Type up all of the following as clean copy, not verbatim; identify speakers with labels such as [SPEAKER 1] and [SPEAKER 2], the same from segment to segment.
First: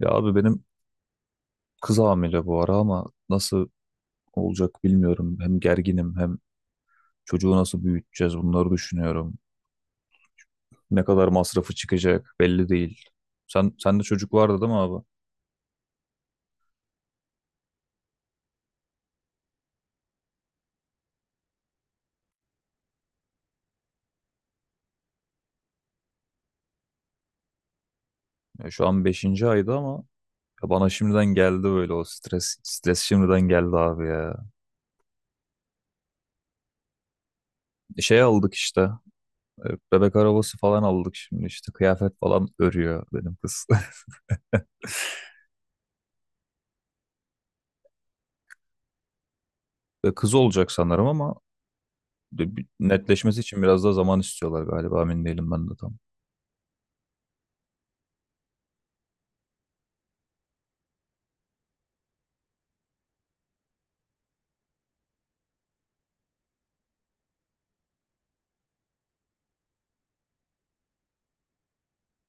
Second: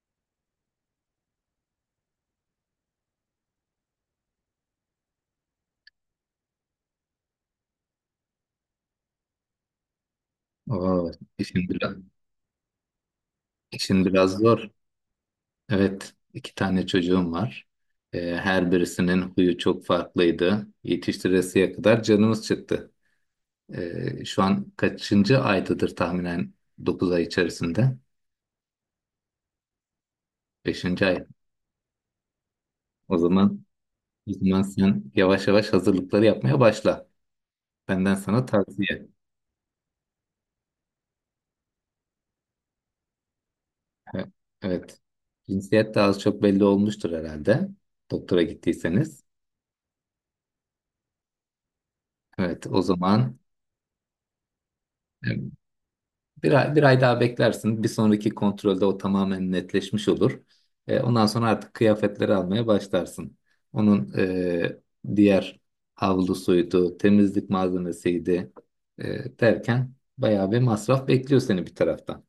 [SPEAKER 1] Ya abi benim kız hamile bu ara ama nasıl olacak bilmiyorum. Hem gerginim hem çocuğu nasıl büyüteceğiz bunları düşünüyorum. Ne
[SPEAKER 2] Oo,
[SPEAKER 1] kadar
[SPEAKER 2] işin
[SPEAKER 1] masrafı
[SPEAKER 2] biraz,
[SPEAKER 1] çıkacak belli değil. Sen de
[SPEAKER 2] işin
[SPEAKER 1] çocuk
[SPEAKER 2] biraz
[SPEAKER 1] vardı
[SPEAKER 2] zor.
[SPEAKER 1] değil mi abi?
[SPEAKER 2] Evet, iki tane çocuğum var. Her birisinin huyu çok farklıydı. Yetiştiresiye kadar canımız çıktı. Şu an kaçıncı aydadır tahminen 9 ay içerisinde?
[SPEAKER 1] Ya şu an beşinci aydı ama ya bana
[SPEAKER 2] Beşinci ay.
[SPEAKER 1] şimdiden geldi böyle o stres
[SPEAKER 2] O
[SPEAKER 1] şimdiden
[SPEAKER 2] zaman,
[SPEAKER 1] geldi abi
[SPEAKER 2] o
[SPEAKER 1] ya.
[SPEAKER 2] zaman sen yavaş yavaş hazırlıkları yapmaya başla. Benden
[SPEAKER 1] Şey
[SPEAKER 2] sana
[SPEAKER 1] aldık işte.
[SPEAKER 2] tavsiye.
[SPEAKER 1] Bebek arabası falan aldık şimdi işte kıyafet falan örüyor benim kız.
[SPEAKER 2] Evet. Evet. Cinsiyet de az çok belli olmuştur herhalde. Doktora gittiyseniz.
[SPEAKER 1] Kız olacak sanırım ama bir
[SPEAKER 2] Evet, o zaman
[SPEAKER 1] netleşmesi için biraz daha zaman istiyorlar galiba emin değilim ben de tam.
[SPEAKER 2] bir ay daha beklersin. Bir sonraki kontrolde o tamamen netleşmiş olur. Ondan sonra artık kıyafetleri almaya başlarsın. Onun diğer havlusuydu, temizlik malzemesiydi derken bayağı bir masraf bekliyor seni bir taraftan.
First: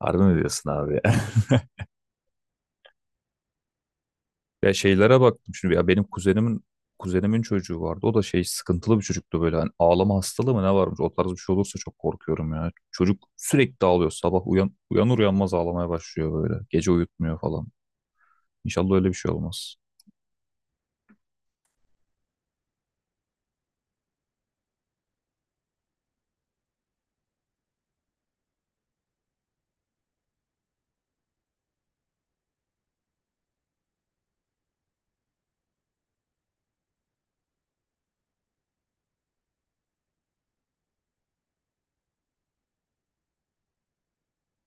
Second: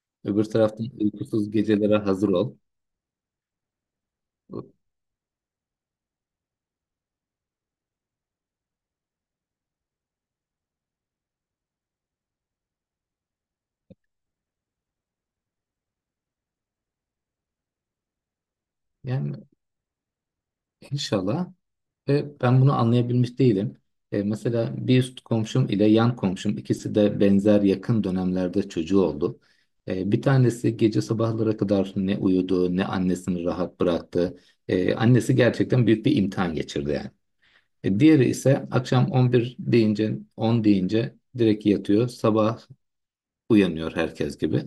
[SPEAKER 1] Harbi mi
[SPEAKER 2] Öbür
[SPEAKER 1] diyorsun
[SPEAKER 2] taraftan
[SPEAKER 1] abi ya?
[SPEAKER 2] uykusuz gecelere hazır ol.
[SPEAKER 1] Ya şeylere baktım şimdi ya benim kuzenimin çocuğu vardı. O da şey sıkıntılı bir çocuktu böyle hani ağlama hastalığı mı ne varmış o tarz bir şey olursa çok korkuyorum ya. Çocuk sürekli ağlıyor sabah uyanır uyanmaz ağlamaya başlıyor böyle. Gece uyutmuyor falan. İnşallah öyle bir şey
[SPEAKER 2] Yani
[SPEAKER 1] olmaz.
[SPEAKER 2] inşallah. Ve ben bunu anlayabilmiş değilim. Mesela bir üst komşum ile yan komşum ikisi de benzer yakın dönemlerde çocuğu oldu. Bir tanesi gece sabahlara kadar ne uyudu ne annesini rahat bıraktı. Annesi gerçekten büyük bir imtihan geçirdi yani. Diğeri ise akşam 11 deyince 10 deyince direkt yatıyor. Sabah uyanıyor herkes gibi.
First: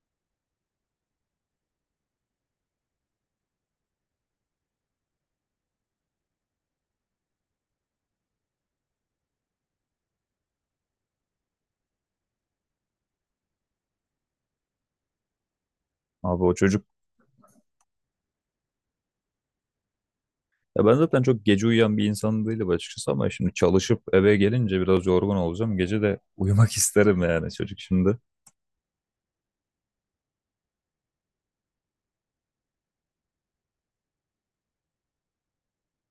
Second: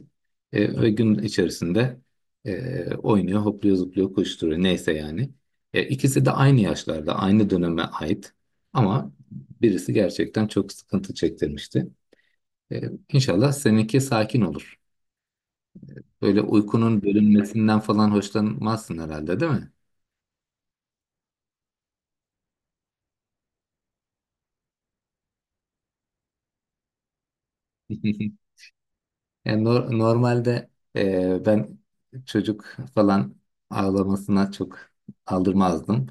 [SPEAKER 2] Ve gün içerisinde oynuyor, hopluyor, zıplıyor, koşturuyor. Neyse yani. İkisi de aynı yaşlarda, aynı döneme ait. Ama birisi gerçekten çok sıkıntı çektirmişti. E, İnşallah seninki sakin olur. Böyle
[SPEAKER 1] Abi o çocuk
[SPEAKER 2] uykunun bölünmesinden falan hoşlanmazsın herhalde, değil mi?
[SPEAKER 1] ya ben zaten çok gece uyuyan bir insan değilim açıkçası ama şimdi çalışıp eve gelince biraz yorgun olacağım. Gece de uyumak isterim yani çocuk şimdi.
[SPEAKER 2] Yani normalde ben çocuk falan ağlamasına çok aldırmazdım.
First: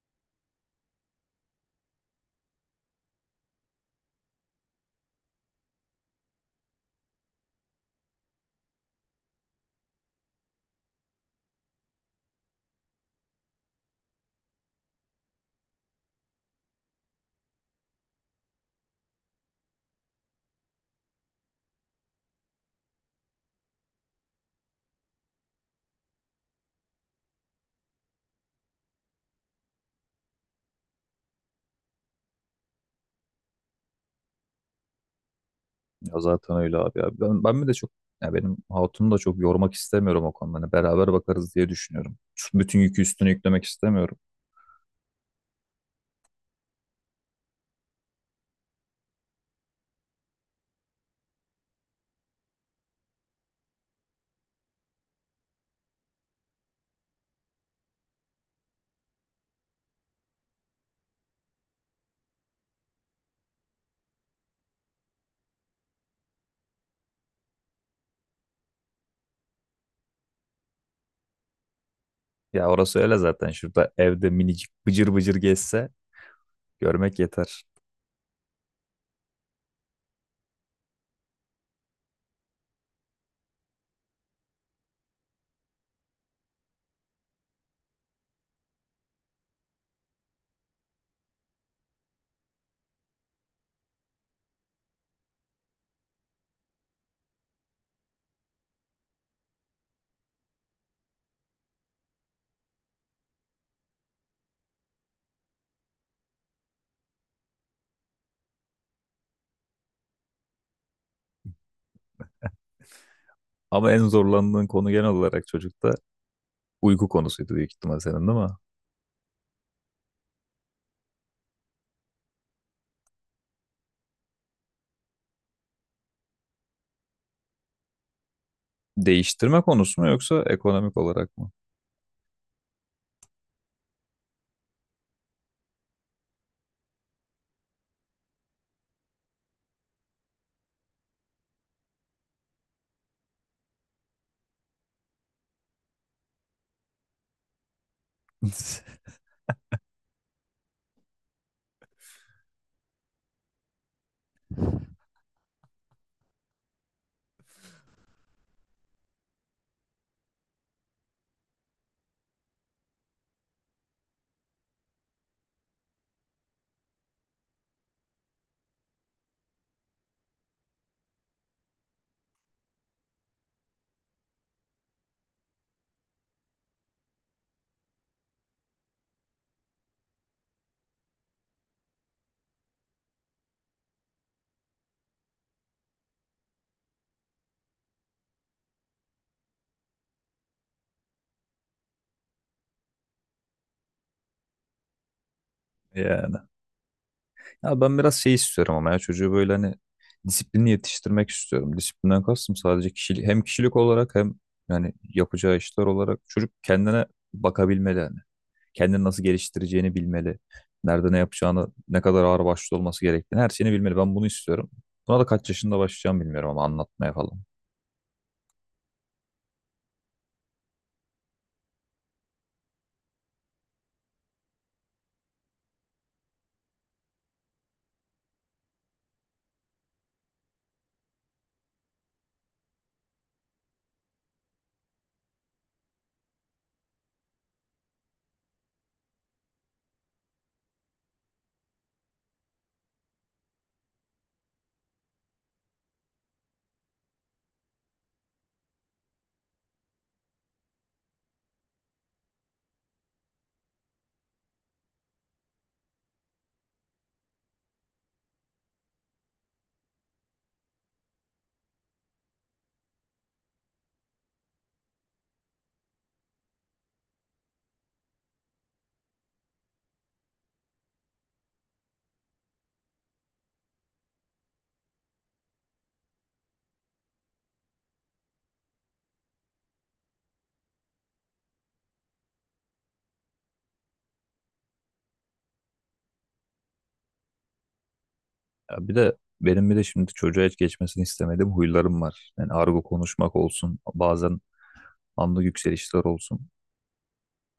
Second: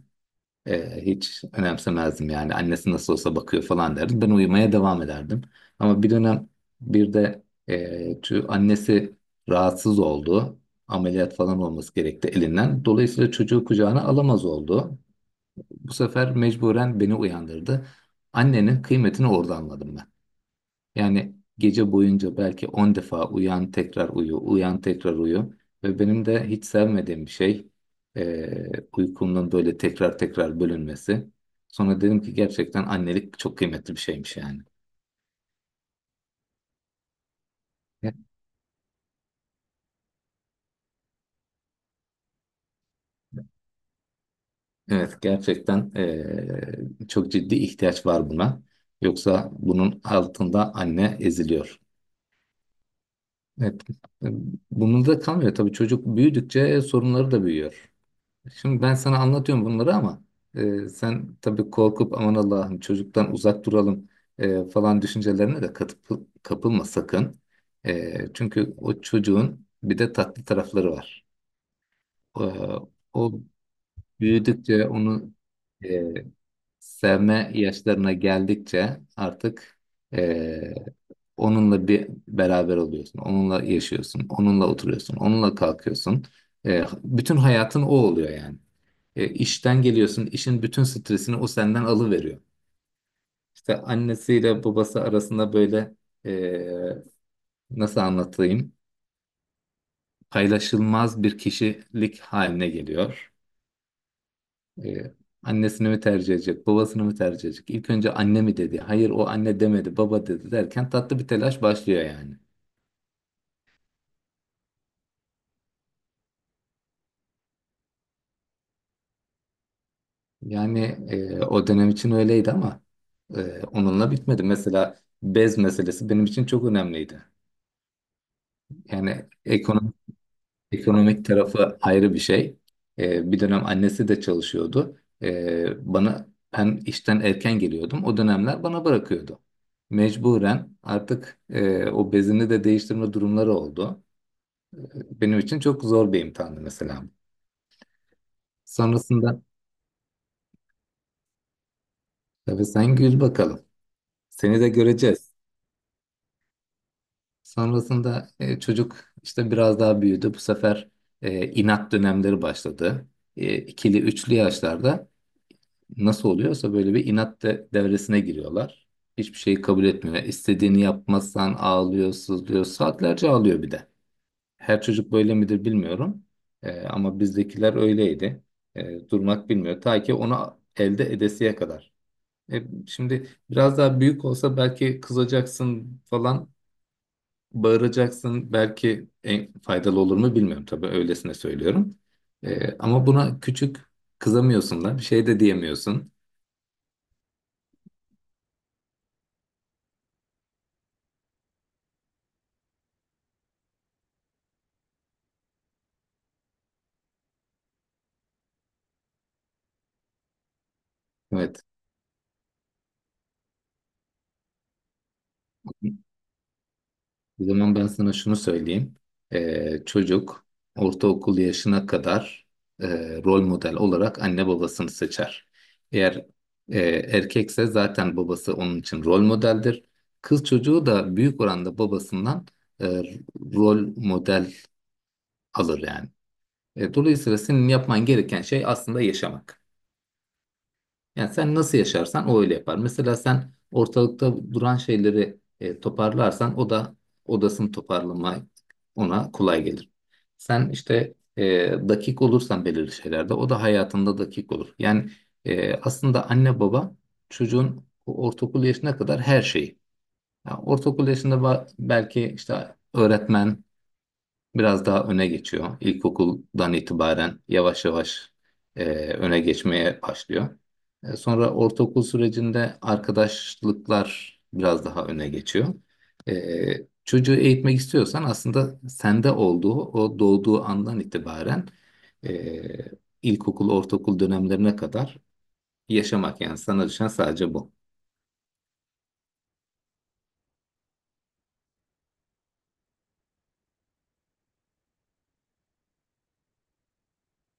[SPEAKER 2] Hiç önemsemezdim yani. Annesi nasıl olsa bakıyor falan derdim. Ben uyumaya devam ederdim. Ama bir dönem bir de şu annesi rahatsız oldu. Ameliyat falan olması gerekti elinden. Dolayısıyla çocuğu kucağına alamaz oldu. Bu sefer mecburen beni uyandırdı. Annenin kıymetini orada anladım ben. Yani gece boyunca belki 10 defa uyan tekrar uyu, uyan tekrar uyu. Ve benim de hiç sevmediğim bir şey eee uykumun böyle tekrar tekrar bölünmesi. Sonra dedim ki gerçekten annelik çok kıymetli bir şeymiş yani.
[SPEAKER 1] Ya zaten öyle abi ya. Ben mi de çok ya benim hatunu da çok yormak istemiyorum o konuda. Hani beraber bakarız diye düşünüyorum. Şu bütün yükü üstüne yüklemek istemiyorum.
[SPEAKER 2] Evet gerçekten çok ciddi ihtiyaç var buna. Yoksa bunun altında anne eziliyor. Evet. Bunun da kalmıyor tabii çocuk büyüdükçe sorunları da büyüyor. Şimdi ben sana anlatıyorum bunları ama sen tabii korkup aman Allah'ım çocuktan uzak duralım falan düşüncelerine de katıp kapılma sakın. Çünkü o çocuğun bir de tatlı tarafları var. E,
[SPEAKER 1] Ya orası öyle
[SPEAKER 2] o
[SPEAKER 1] zaten. Şurada evde minicik
[SPEAKER 2] büyüdükçe
[SPEAKER 1] bıcır
[SPEAKER 2] onu
[SPEAKER 1] bıcır gezse
[SPEAKER 2] e,
[SPEAKER 1] görmek
[SPEAKER 2] sevme
[SPEAKER 1] yeter.
[SPEAKER 2] yaşlarına geldikçe artık eee, onunla bir beraber oluyorsun, onunla yaşıyorsun, onunla oturuyorsun, onunla kalkıyorsun. Bütün hayatın o oluyor yani. İşten geliyorsun, işin bütün stresini o senden alıveriyor. İşte annesiyle babası arasında böyle e, nasıl anlatayım? Paylaşılmaz bir kişilik haline geliyor. Ee, annesini mi tercih edecek, babasını mı tercih edecek? İlk önce anne mi dedi? Hayır o anne demedi, baba dedi derken tatlı bir telaş başlıyor yani.
[SPEAKER 1] Ama en zorlandığın konu genel olarak çocukta uyku konusuydu büyük ihtimal senin değil mi?
[SPEAKER 2] Yani o dönem için öyleydi ama onunla bitmedi. Mesela bez meselesi benim için çok önemliydi. Yani
[SPEAKER 1] Değiştirme konusu mu yoksa ekonomik
[SPEAKER 2] ekonomik
[SPEAKER 1] olarak mı?
[SPEAKER 2] tarafı ayrı bir şey. Bir dönem annesi de çalışıyordu. E, bana ben işten erken geliyordum. O dönemler bana bırakıyordu. Mecburen artık o bezini de değiştirme durumları oldu. Benim için çok zor bir imtihandı mesela. Sonrasında tabii sen gül bakalım. Seni de göreceğiz. Sonrasında çocuk işte biraz daha büyüdü. Bu sefer inat dönemleri başladı. İkili, üçlü yaşlarda nasıl oluyorsa böyle bir inat devresine giriyorlar. Hiçbir şeyi kabul etmiyor. İstediğini yapmazsan ağlıyor, sızlıyor. Saatlerce ağlıyor bir de. Her çocuk böyle midir bilmiyorum. Ama bizdekiler öyleydi. Durmak bilmiyor. Ta ki onu elde edesiye kadar. Şimdi biraz daha büyük olsa belki kızacaksın falan, bağıracaksın. Belki en faydalı olur mu bilmiyorum tabii öylesine söylüyorum. Ama buna küçük kızamıyorsun da bir şey de diyemiyorsun.
[SPEAKER 1] Yani. Ya ben biraz şey istiyorum ama ya çocuğu böyle hani disiplinli yetiştirmek istiyorum. Disiplinden kastım sadece kişilik, hem kişilik olarak hem yani yapacağı işler olarak çocuk kendine bakabilmeli yani. Kendini nasıl geliştireceğini bilmeli. Nerede ne
[SPEAKER 2] Evet.
[SPEAKER 1] yapacağını, ne kadar ağır başlı olması gerektiğini her şeyini bilmeli. Ben bunu istiyorum. Buna da kaç yaşında başlayacağım bilmiyorum ama anlatmaya falan.
[SPEAKER 2] O zaman ben sana şunu söyleyeyim. Çocuk ortaokul yaşına kadar e, rol model olarak anne babasını seçer. Eğer erkekse zaten babası onun için rol modeldir. Kız çocuğu da büyük oranda babasından e, rol model alır yani. Dolayısıyla senin yapman gereken şey aslında yaşamak. Yani sen nasıl yaşarsan o öyle yapar. Mesela sen ortalıkta duran şeyleri toparlarsan o da odasını toparlama ona kolay gelir. Sen işte dakik olursan belirli şeylerde o da hayatında dakik olur. Yani aslında anne baba çocuğun ortaokul yaşına kadar her şeyi. Yani ortaokul yaşında belki işte öğretmen biraz daha öne geçiyor. İlkokuldan itibaren yavaş yavaş e, öne geçmeye başlıyor. Sonra ortaokul sürecinde arkadaşlıklar biraz daha öne geçiyor. Çocuğu eğitmek istiyorsan aslında sende olduğu, o doğduğu andan itibaren e, ilkokul, ortaokul dönemlerine kadar yaşamak yani sana düşen sadece bu.
[SPEAKER 1] Ya bir de benim bir de şimdi çocuğa hiç geçmesini istemediğim huylarım var. Yani argo konuşmak olsun, bazen anlık yükselişler olsun.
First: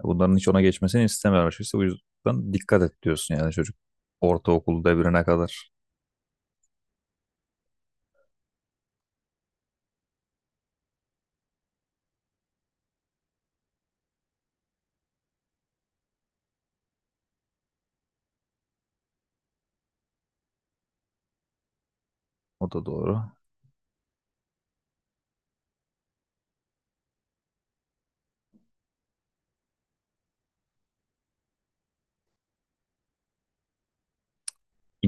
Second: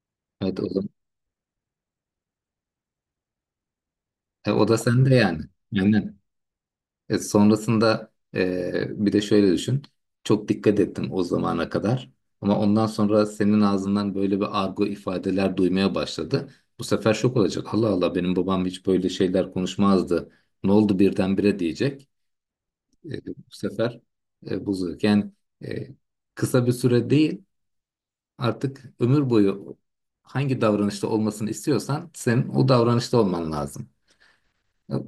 [SPEAKER 1] Bunların hiç
[SPEAKER 2] Evet
[SPEAKER 1] ona geçmesini istemiyor açıkçası. O yüzden dikkat et diyorsun yani çocuk.
[SPEAKER 2] o da
[SPEAKER 1] Ortaokul
[SPEAKER 2] sende
[SPEAKER 1] devrine
[SPEAKER 2] yani.
[SPEAKER 1] kadar.
[SPEAKER 2] Aynen. Sonrasında bir de şöyle düşün. Çok dikkat ettim o zamana kadar. Ama ondan sonra senin ağzından böyle bir argo ifadeler duymaya başladı. Bu sefer şok olacak. Allah Allah benim babam hiç böyle şeyler konuşmazdı. Ne oldu birdenbire diyecek.
[SPEAKER 1] O da doğru.
[SPEAKER 2] Bu sefer bozacak. Yani e, kısa bir süre değil artık ömür boyu hangi davranışta olmasını istiyorsan senin o davranışta olman lazım.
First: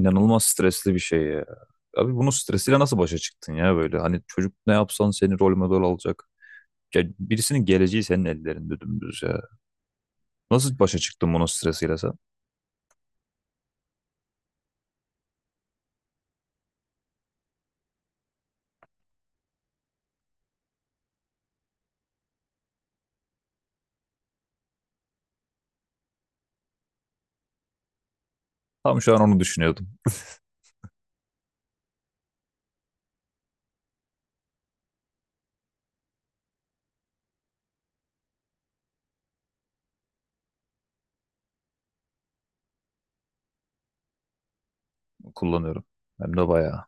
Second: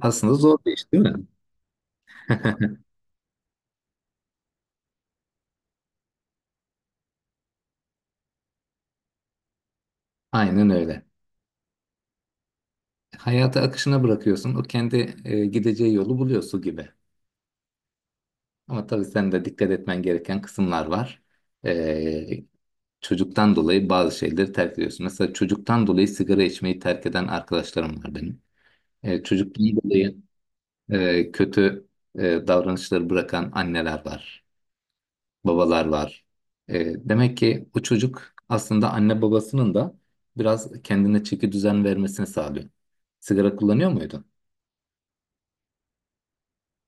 [SPEAKER 2] Aslında zor bir iş
[SPEAKER 1] stresli bir
[SPEAKER 2] değil mi?
[SPEAKER 1] şey ya. Abi bunun stresiyle nasıl başa çıktın ya böyle? Hani çocuk ne yapsan seni rol model alacak. Ya birisinin geleceği senin ellerinde dümdüz ya.
[SPEAKER 2] Aynen
[SPEAKER 1] Nasıl başa
[SPEAKER 2] öyle.
[SPEAKER 1] çıktın bunun stresiyle sen?
[SPEAKER 2] Hayata akışına bırakıyorsun. O kendi gideceği yolu buluyor su gibi. Ama tabii sen de dikkat etmen gereken kısımlar var. E, çocuktan dolayı bazı şeyleri terk ediyorsun. Mesela çocuktan dolayı sigara içmeyi terk eden arkadaşlarım var benim.
[SPEAKER 1] Tam şu an onu
[SPEAKER 2] Çocuktan
[SPEAKER 1] düşünüyordum.
[SPEAKER 2] dolayı kötü e, davranışları bırakan anneler var, babalar var. Demek ki o çocuk aslında anne babasının da biraz kendine çeki düzen vermesini sağlıyor. Sigara kullanıyor muydun?
[SPEAKER 1] Kullanıyorum. Hem de bayağı.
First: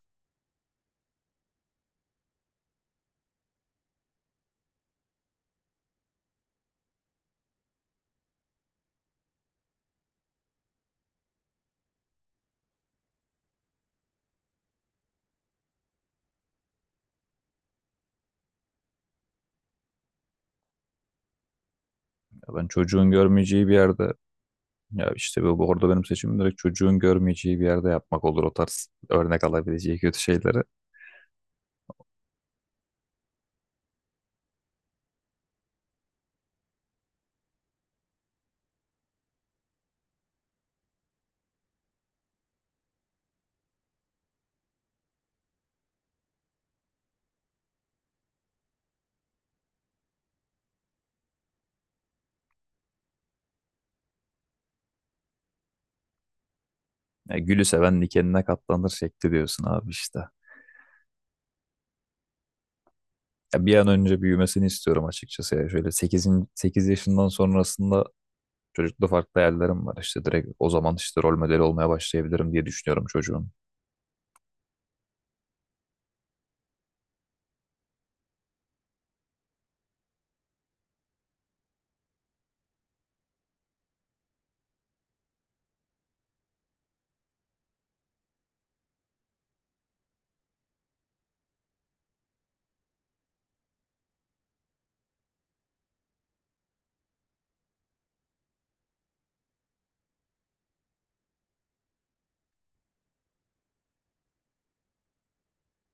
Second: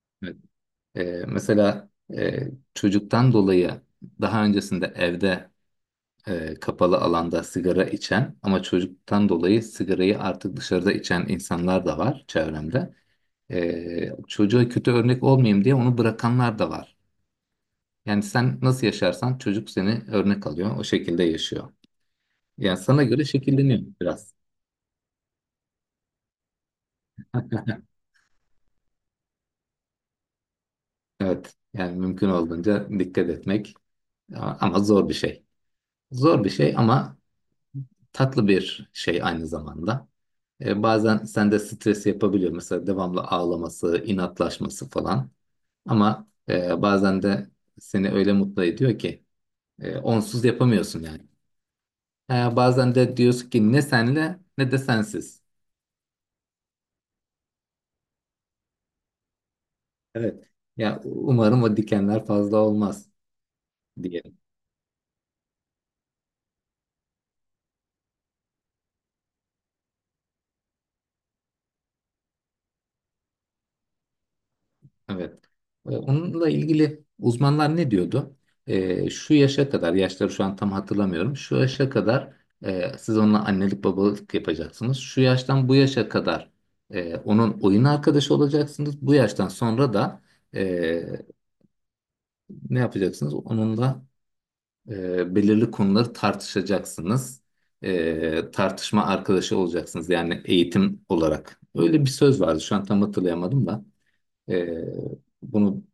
[SPEAKER 2] Ee, mesela e, çocuktan dolayı daha öncesinde evde kapalı alanda sigara içen ama çocuktan dolayı sigarayı artık dışarıda içen insanlar da var çevremde. Çocuğa kötü örnek olmayayım diye onu bırakanlar da var. Yani sen nasıl yaşarsan çocuk seni örnek alıyor, o şekilde yaşıyor.
[SPEAKER 1] Ya ben
[SPEAKER 2] Yani sana
[SPEAKER 1] çocuğun
[SPEAKER 2] göre
[SPEAKER 1] görmeyeceği bir
[SPEAKER 2] şekilleniyor
[SPEAKER 1] yerde
[SPEAKER 2] biraz.
[SPEAKER 1] ya işte bu orada benim seçimim direkt çocuğun görmeyeceği bir yerde yapmak olur o tarz örnek alabileceği kötü şeyleri.
[SPEAKER 2] Evet, yani mümkün olduğunca dikkat etmek, ama zor bir şey. Zor bir şey ama tatlı bir şey aynı zamanda. Bazen sende stres yapabiliyor. Mesela devamlı ağlaması, inatlaşması falan. Ama bazen de seni öyle mutlu ediyor ki onsuz yapamıyorsun yani. Bazen de diyorsun ki ne senle ne de sensiz.
[SPEAKER 1] Ya gülü seven dikenine katlanır şekli diyorsun abi işte.
[SPEAKER 2] Evet. Ya umarım o dikenler fazla olmaz
[SPEAKER 1] Ya bir an
[SPEAKER 2] diye.
[SPEAKER 1] önce büyümesini istiyorum açıkçası. Ya şöyle sekiz yaşından sonrasında çocukta farklı hayallerim var. İşte direkt o zaman işte rol modeli olmaya başlayabilirim diye düşünüyorum çocuğun.
[SPEAKER 2] Evet. Onunla ilgili uzmanlar ne diyordu? Şu yaşa kadar, yaşları şu an tam hatırlamıyorum. Şu yaşa kadar siz onunla annelik babalık yapacaksınız. Şu yaştan bu yaşa kadar onun oyun arkadaşı olacaksınız. Bu yaştan sonra da e, ne yapacaksınız? Onunla belirli konuları tartışacaksınız. Tartışma arkadaşı olacaksınız. Yani eğitim olarak. Öyle bir söz vardı. Şu an tam hatırlayamadım da. Ee, bunu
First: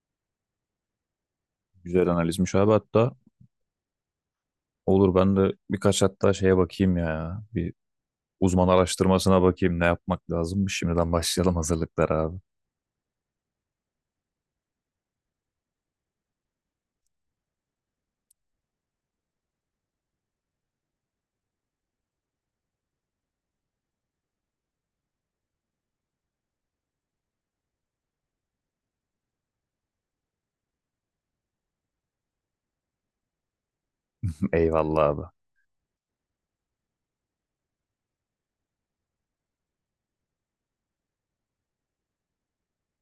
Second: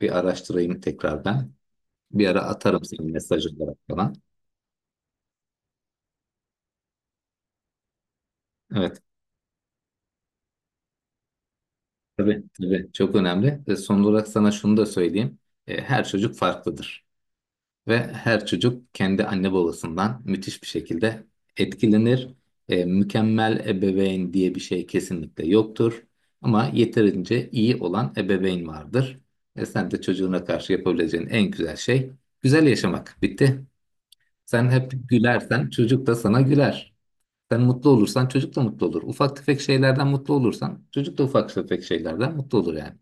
[SPEAKER 2] bir araştırayım tekrar ben.
[SPEAKER 1] Güzel
[SPEAKER 2] Bir ara
[SPEAKER 1] analizmiş abi
[SPEAKER 2] atarım senin
[SPEAKER 1] hatta.
[SPEAKER 2] mesaj olarak falan.
[SPEAKER 1] Olur ben de birkaç hatta şeye bakayım ya. Bir uzman
[SPEAKER 2] Evet,
[SPEAKER 1] araştırmasına bakayım ne yapmak lazımmış. Şimdiden başlayalım hazırlıklara abi.
[SPEAKER 2] tabii tabii çok önemli. Ve son olarak sana şunu da söyleyeyim. Her çocuk farklıdır. Ve her çocuk kendi anne babasından müthiş bir şekilde etkilenir. Mükemmel ebeveyn diye bir şey kesinlikle yoktur. Ama yeterince iyi olan ebeveyn vardır. Sen de çocuğuna karşı yapabileceğin en güzel şey güzel yaşamak. Bitti. Sen hep
[SPEAKER 1] Eyvallah abi.
[SPEAKER 2] gülersen çocuk da sana güler. Sen mutlu olursan çocuk da mutlu olur. Ufak tefek şeylerden mutlu olursan çocuk da ufak tefek şeylerden mutlu olur yani.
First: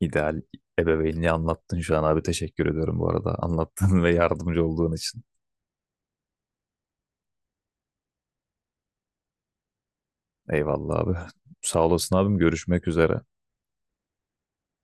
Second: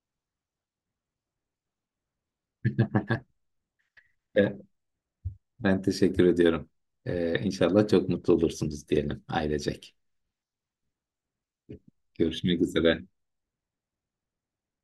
[SPEAKER 1] İdeal ebeveynliği anlattın şu an abi. Teşekkür ediyorum bu arada. Anlattığın ve
[SPEAKER 2] E,
[SPEAKER 1] yardımcı olduğun için.
[SPEAKER 2] Ben teşekkür ediyorum. İnşallah çok mutlu olursunuz diyelim ailecek.
[SPEAKER 1] Eyvallah abi. Sağ olasın abim.
[SPEAKER 2] Görüşmek
[SPEAKER 1] Görüşmek
[SPEAKER 2] üzere.
[SPEAKER 1] üzere.